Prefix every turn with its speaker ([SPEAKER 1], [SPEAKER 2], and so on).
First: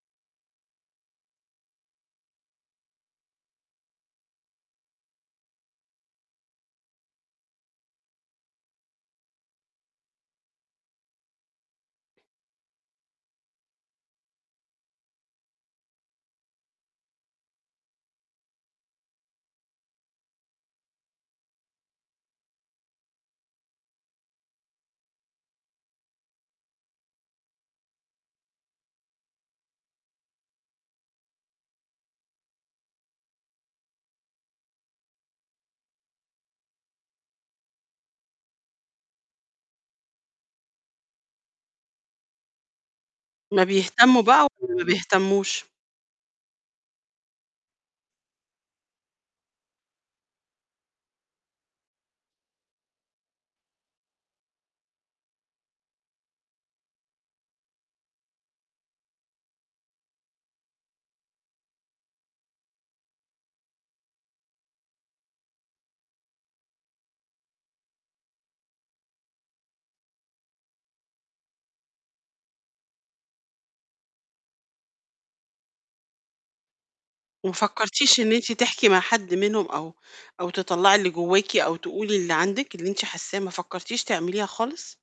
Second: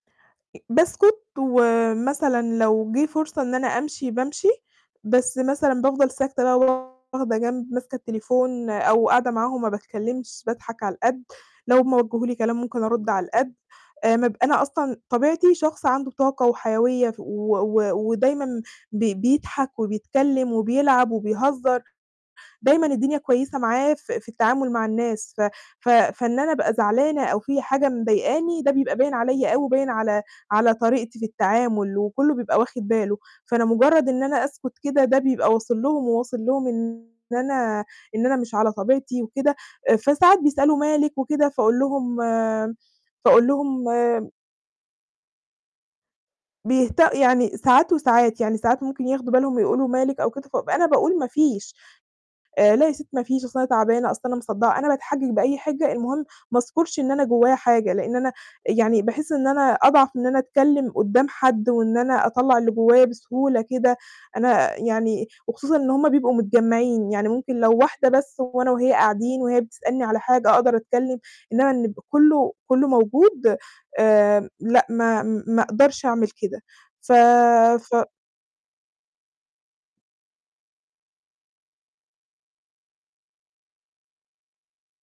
[SPEAKER 1] أ باسكُت، ومثلًا لو جه فرصة إن أنا أمشي بامشي، بس مثلًا بافضل ساكتة بقى واخدة جنب، ماسكة التليفون، أو قاعدة معاهم ما باتكلّمش، باضحك على القد، لو هُم وجّهوا لي كلام ممكن أرد على القد. آآ ما ب أنا أصلًاً طبيعتي شخص عنده طاقة وحيوية ف و و ودايمًا بي بيضحك وبيتكلّم وبيلعب وبيهزّر. دايمًا الدنيا كويّسة معاه ف في التعامل مع الناس، ف ف فإن أنا أبقى زعلانة أو في حاجة مضايقاني ده بيبقى باين عليَّ أوي وباين على على طريقتي في التعامل، وكلّه بيبقى واخد باله. فأنا مُجرّد إن أنا أسكت كده ده بيبقى واصل لهم، وواصل لهم إن أنا إن أنا مش على طبيعتي وكده. آآ فساعات بيسألوا مالِك وكده، فأقول لهم فأقول
[SPEAKER 2] م
[SPEAKER 1] لهم
[SPEAKER 2] بيهتمّوا
[SPEAKER 1] آمم
[SPEAKER 2] بقى والّا ما بيهتمّوش؟
[SPEAKER 1] بيهت يعني ساعات وساعات، يعني ساعات ممكن ياخدوا بالهُم ويقولوا: "مالِك؟" أو كده، فابقى أنا باقول ما فيش. آآ، "لا يا ستي ما فيش، أصل أنا تعبانة، أصل أنا مصدّعة."، أنا باتحجّج بأي حِجة، المهم ما أذكرش إن أنا جوّايا حاجة، لأن أنا يعني باحس إن أنا أضعف من إن أنا أتكلّم قدّام حد، وإن أنا أطلّع اللي جوّايا بسهولة كده. أنا يعني وخصوصًا إن هُم بيبقوا متجمّعين، يعني ممكن لو واحدة بس وأنا وهي قاعدين وهي بتسألني على حاجة أقدر أتكلّم، إنما إن يبقى كلّه كلّه موجود آمم لأ ما ما أقدرش أعمل كده. ف
[SPEAKER 2] وما
[SPEAKER 1] ف
[SPEAKER 2] فكّرتيش إن أنتِ تحكي مع حد منهم أو أو تطلّعي اللي جوّاكِ أو تقولي اللي عندِك، اللي أنتِ حاسّاه، ما فكّرتيش تعمليها خالص؟